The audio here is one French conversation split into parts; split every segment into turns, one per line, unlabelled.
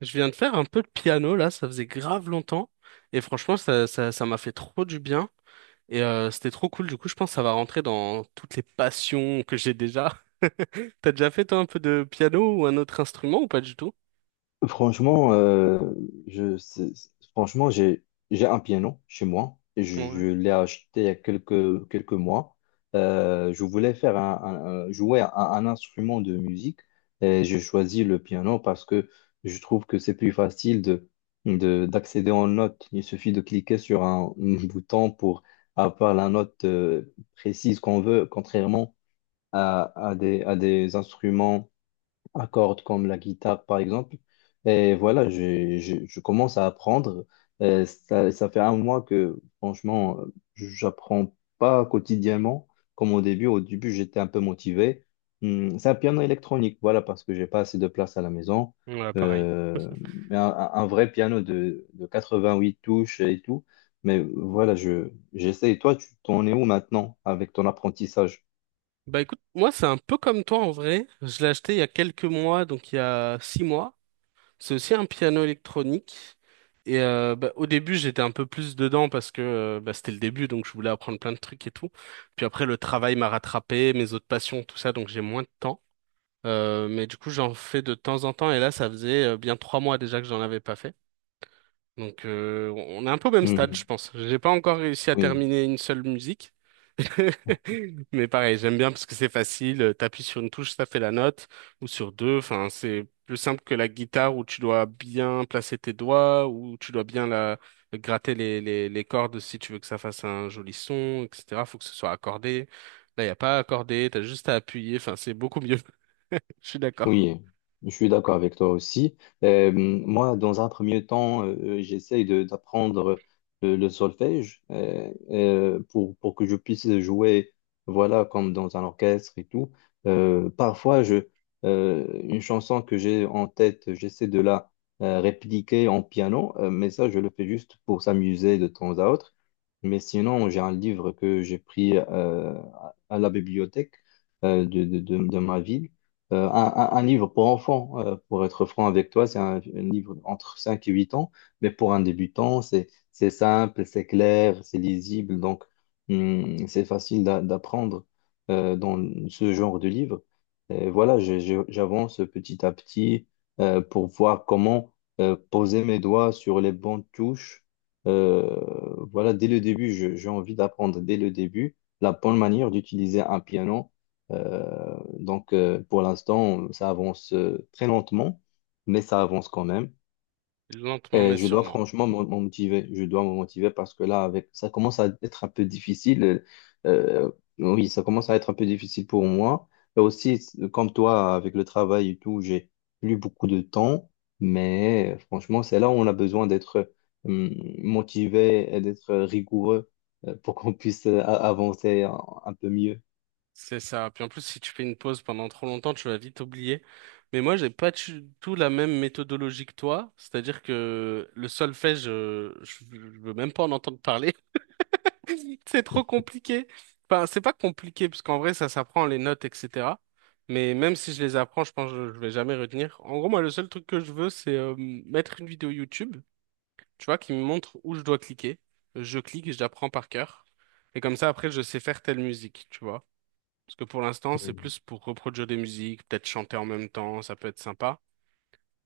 Je viens de faire un peu de piano là, ça faisait grave longtemps et franchement ça m'a fait trop du bien et c'était trop cool. Du coup, je pense que ça va rentrer dans toutes les passions que j'ai déjà. T'as déjà fait toi un peu de piano ou un autre instrument ou pas du tout?
Franchement, franchement, j'ai un piano chez moi et je
Ouais,
l'ai acheté il y a quelques mois. Je voulais faire jouer un instrument de musique et j'ai choisi le piano parce que je trouve que c'est plus facile d'accéder en notes. Il suffit de cliquer sur un, bouton pour avoir la note précise qu'on veut, contrairement à des instruments à cordes comme la guitare par exemple. Et voilà, je commence à apprendre. Ça fait un mois que franchement, j'apprends pas quotidiennement comme au début. Au début, j'étais un peu motivé. C'est un piano électronique, voilà, parce que j'ai pas assez de place à la maison.
ouais, pareil.
Euh, mais un vrai piano de 88 touches et tout. Mais voilà, j'essaie. Toi, tu t'en es où maintenant avec ton apprentissage?
Bah écoute, moi c'est un peu comme toi en vrai. Je l'ai acheté il y a quelques mois, donc il y a six mois. C'est aussi un piano électronique. Et bah, au début, j'étais un peu plus dedans parce que bah, c'était le début, donc je voulais apprendre plein de trucs et tout. Puis après, le travail m'a rattrapé, mes autres passions, tout ça, donc j'ai moins de temps. Mais du coup, j'en fais de temps en temps. Et là, ça faisait bien trois mois déjà que j'en avais pas fait. Donc, on est un peu au même stade, je
Mhm.
pense. J'ai pas encore réussi à
Oui.
terminer une seule musique. Mais pareil, j'aime bien parce que c'est facile. T'appuies sur une touche, ça fait la note, ou sur deux. Enfin, c'est plus simple que la guitare où tu dois bien placer tes doigts, où tu dois bien la gratter les cordes si tu veux que ça fasse un joli son, etc. Faut que ce soit accordé. Là, y a pas à accorder, t'as juste à appuyer. Enfin, c'est beaucoup mieux. Je suis d'accord.
Oui, je suis d'accord avec toi aussi. Moi, dans un premier temps, j'essaye d'apprendre le solfège pour que je puisse jouer, voilà, comme dans un orchestre et tout. Parfois, une chanson que j'ai en tête, j'essaie de la répliquer en piano, mais ça, je le fais juste pour s'amuser de temps à autre. Mais sinon, j'ai un livre que j'ai pris à la bibliothèque de ma ville. Un un livre pour enfants, pour être franc avec toi, c'est un livre entre 5 et 8 ans, mais pour un débutant, c'est simple, c'est clair, c'est lisible, donc c'est facile d'apprendre dans ce genre de livre. Et voilà, j'avance petit à petit pour voir comment poser mes doigts sur les bonnes touches. Euh, voilà, dès le début, j'ai envie d'apprendre dès le début la bonne manière d'utiliser un piano. Euh, donc, pour l'instant, ça avance très lentement, mais ça avance quand même.
Lentement
Et
mais
je dois
sûrement.
franchement me motiver. Je dois me motiver parce que là, avec ça commence à être un peu difficile. Euh, oui, ça commence à être un peu difficile pour moi. Et aussi, comme toi, avec le travail et tout, j'ai plus beaucoup de temps. Mais franchement, c'est là où on a besoin d'être euh, motivé et d'être rigoureux pour qu'on puisse avancer un peu mieux.
C'est ça. Puis en plus, si tu fais une pause pendant trop longtemps, tu vas vite oublier. Mais moi, j'ai pas du tout la même méthodologie que toi. C'est-à-dire que le solfège, je veux même pas en entendre parler. C'est trop compliqué. Enfin, c'est pas compliqué, parce qu'en vrai, ça s'apprend les notes, etc. Mais même si je les apprends, je pense que je vais jamais retenir. En gros, moi, le seul truc que je veux, c'est mettre une vidéo YouTube, tu vois, qui me montre où je dois cliquer. Je clique et je l'apprends par cœur. Et comme ça, après, je sais faire telle musique, tu vois. Parce que pour l'instant, c'est
Mhm.
plus pour reproduire des musiques, peut-être chanter en même temps, ça peut être sympa.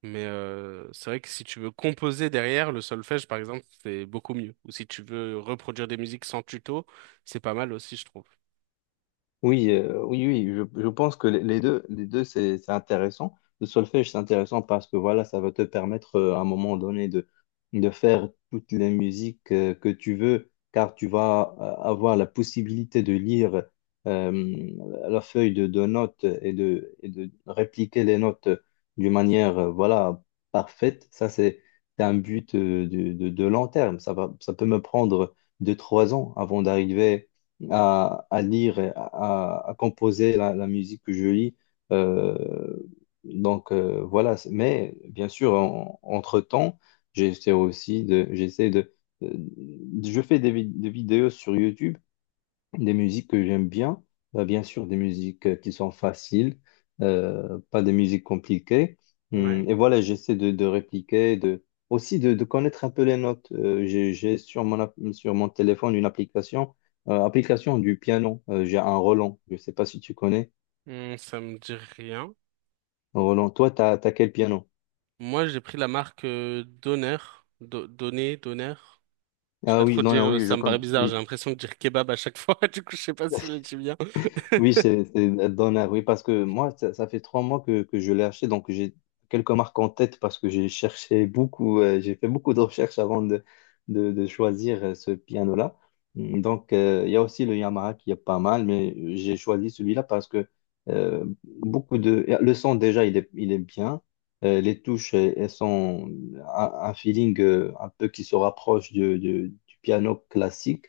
Mais c'est vrai que si tu veux composer derrière, le solfège, par exemple, c'est beaucoup mieux. Ou si tu veux reproduire des musiques sans tuto, c'est pas mal aussi, je trouve.
Oui, oui, oui, je pense que les deux, c'est intéressant. Le solfège, c'est intéressant parce que voilà, ça va te permettre à un moment donné de faire toutes les musiques que tu veux, car tu vas avoir la possibilité de lire euh, la feuille de notes et et de répliquer les notes d'une manière voilà, parfaite. Ça, c'est un but de long terme. Ça va, ça peut me prendre 2, 3 ans avant d'arriver à lire, et à composer la musique que je lis. Euh, donc voilà, mais bien sûr, entre-temps, j'essaie euh, je fais des vidéos sur YouTube des musiques que j'aime bien, bien sûr des musiques qui sont faciles, pas des musiques compliquées.
Ouais.
Et voilà, j'essaie de répliquer, de connaître un peu les notes. J'ai sur sur mon téléphone une application, application du piano. J'ai un Roland, je ne sais pas si tu connais.
Hmm, ça me dit rien.
Roland, toi, tu as, quel piano?
Moi, j'ai pris la marque Donner. Donner. Je sais pas
Ah oui,
trop
non,
dire,
non, oui, je
ça me paraît
connais.
bizarre, j'ai
Oui.
l'impression de dire kebab à chaque fois, du coup, je sais pas si je le dis bien.
Oui, c'est Donner, oui, parce que moi, ça fait 3 mois que je l'ai acheté, donc j'ai quelques marques en tête parce que j'ai cherché beaucoup, j'ai fait beaucoup de recherches avant de choisir ce piano-là. Donc, il y a aussi le Yamaha qui est pas mal, mais j'ai choisi celui-là parce que beaucoup de... Le son, déjà, il est bien. Les touches, elles sont un feeling un peu qui se rapproche du piano classique.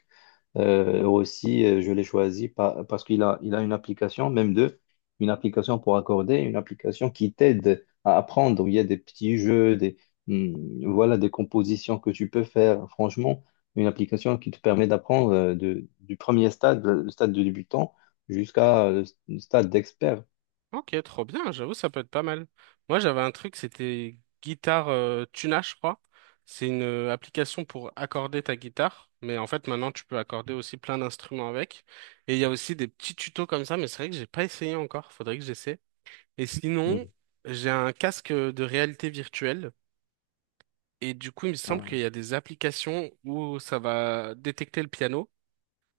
Aussi, je l'ai choisi parce il a une application, même deux, une application pour accorder, une application qui t'aide à apprendre. Il y a des petits jeux, hum, voilà, des compositions que tu peux faire. Franchement, une application qui te permet d'apprendre du premier stade, le stade de débutant, jusqu'à le stade d'expert.
Ok, trop bien, j'avoue, ça peut être pas mal. Moi, j'avais un truc, c'était Guitare Tuna, je crois. C'est une application pour accorder ta guitare, mais en fait, maintenant, tu peux accorder aussi plein d'instruments avec. Et il y a aussi des petits tutos comme ça, mais c'est vrai que j'ai pas essayé encore, faudrait que j'essaie. Et sinon,
Hum.
j'ai un casque de réalité virtuelle, et du coup, il me semble
Ah,
qu'il y a des applications où ça va détecter le piano,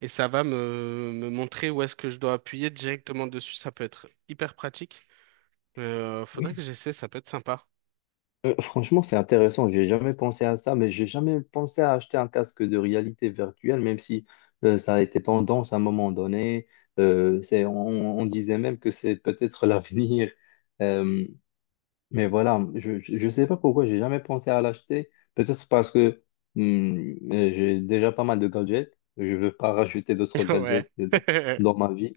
et ça va me montrer où est-ce que je dois appuyer directement dessus, ça peut être hyper pratique. Faudrait
oui.
que j'essaie, ça peut être sympa.
Franchement, c'est intéressant. J'ai jamais pensé à ça, mais j'ai jamais pensé à acheter un casque de réalité virtuelle, même si ça a été tendance à un moment donné. On on, disait même que c'est peut-être l'avenir. Euh, mais voilà, je sais pas pourquoi j'ai jamais pensé à l'acheter. Peut-être parce que j'ai déjà pas mal de gadgets. Je veux pas rajouter d'autres
Ouais.
gadgets dans ma vie.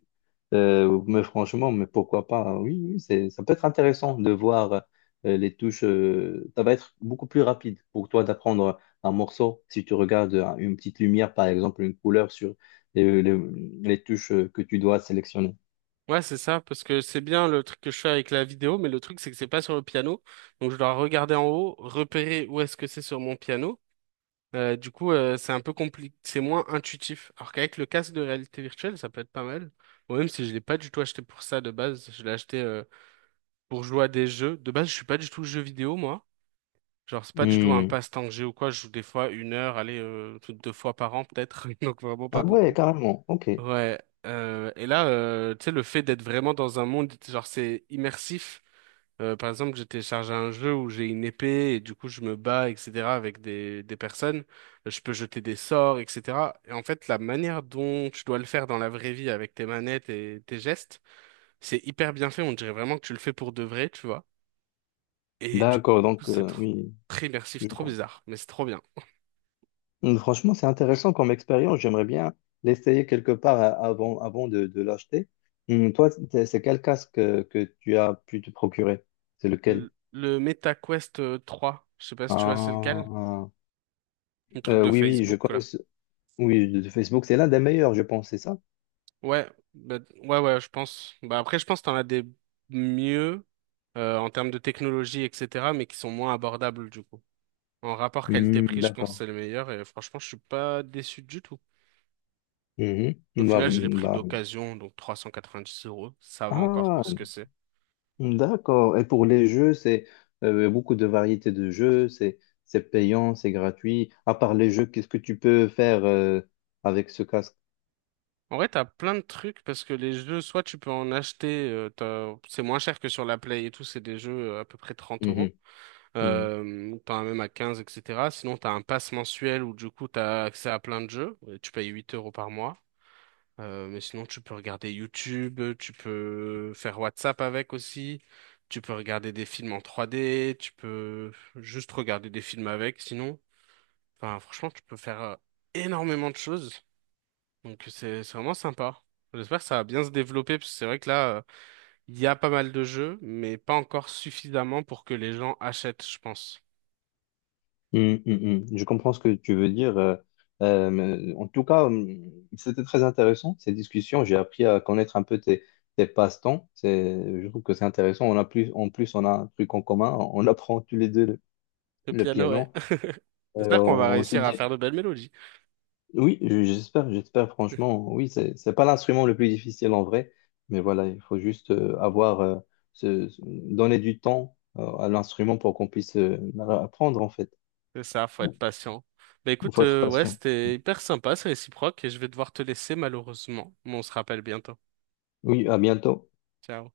Mais franchement, mais pourquoi pas? Oui, oui, ça peut être intéressant de voir les touches. Ça va être beaucoup plus rapide pour toi d'apprendre un morceau si tu regardes une petite lumière, par exemple, une couleur sur les, les- les touches que tu dois sélectionner.
Ouais, c'est ça, parce que c'est bien le truc que je fais avec la vidéo, mais le truc c'est que c'est pas sur le piano. Donc je dois regarder en haut, repérer où est-ce que c'est sur mon piano. Du coup, c'est un peu compliqué, c'est moins intuitif. Alors qu'avec le casque de réalité virtuelle, ça peut être pas mal. Ou même si je l'ai pas du tout acheté pour ça de base, je l'ai acheté pour jouer à des jeux. De base, je suis pas du tout jeu vidéo, moi. Genre, c'est pas du tout un
Hmm.
passe-temps que j'ai ou quoi. Je joue des fois une heure, allez, deux fois par an peut-être, donc vraiment pas
Ah ouais,
beaucoup.
carrément. Ok.
Ouais, et là, tu sais, le fait d'être vraiment dans un monde, genre, c'est immersif. Par exemple, j'ai téléchargé un jeu où j'ai une épée et du coup, je me bats, etc., avec des personnes. Je peux jeter des sorts, etc. Et en fait, la manière dont tu dois le faire dans la vraie vie avec tes manettes et tes gestes, c'est hyper bien fait. On dirait vraiment que tu le fais pour de vrai, tu vois. Et du coup,
D'accord. Donc,
c'est trop,
oui.
très immersif,
Je
trop
comprends.
bizarre, mais c'est trop bien.
Franchement, c'est intéressant comme expérience. J'aimerais bien l'essayer quelque part avant de l'acheter. Toi, c'est quel casque que tu as pu te procurer? C'est lequel?
Le Meta Quest 3, je sais pas si tu vois c'est lequel,
Ah,
un truc de
oui, oui, je
Facebook,
connais
quoi.
ce... Oui, de Facebook, c'est l'un des meilleurs, je pense, c'est ça?
Ouais, bah, ouais, je pense. Bah, après, je pense que t'en as des mieux en termes de technologie, etc., mais qui sont moins abordables du coup. En rapport qualité-prix, je pense que
D'accord.
c'est le meilleur et franchement, je suis pas déçu du tout.
Mhm.
Au
Bah,
final, je l'ai pris
bah,
d'occasion, donc 390 euros, ça va encore
Ah,
pour ce que c'est.
d'accord. Et pour les jeux, c'est beaucoup de variétés de jeux, c'est payant, c'est gratuit. À part les jeux, qu'est-ce que tu peux faire avec ce casque?
En vrai, t'as plein de trucs parce que les jeux, soit tu peux en acheter, c'est moins cher que sur la Play et tout, c'est des jeux à peu près trente
Hum,
euros.
hum. Mm.
T'en as même à 15, etc. Sinon, t'as un pass mensuel où du coup, t'as accès à plein de jeux. Et tu payes 8 euros par mois. Mais sinon, tu peux regarder YouTube, tu peux faire WhatsApp avec aussi, tu peux regarder des films en 3D, tu peux juste regarder des films avec. Sinon, enfin, franchement, tu peux faire énormément de choses. Donc, c'est vraiment sympa. J'espère que ça va bien se développer parce que c'est vrai que là, il y a pas mal de jeux, mais pas encore suffisamment pour que les gens achètent, je pense.
Mm, mm, mm. Je comprends ce que tu veux dire. Mais en tout cas, c'était très intéressant cette discussion. J'ai appris à connaître un peu tes passe-temps. Je trouve que c'est intéressant. On a plus, en plus, on a un truc en commun. On apprend tous les deux
Le
le
piano, ouais.
piano. Et
J'espère qu'on va
on se
réussir à faire
dit,
de belles mélodies.
oui, j'espère, j'espère franchement. Oui, c'est pas l'instrument le plus difficile en vrai, mais voilà, il faut juste donner du temps à l'instrument pour qu'on puisse apprendre en fait.
C'est ça, faut
Il
être patient. Bah écoute,
faut être
ouais,
patient.
c'était hyper sympa, c'est réciproque et je vais devoir te laisser malheureusement, mais on se rappelle bientôt.
Oui, à bientôt.
Ciao.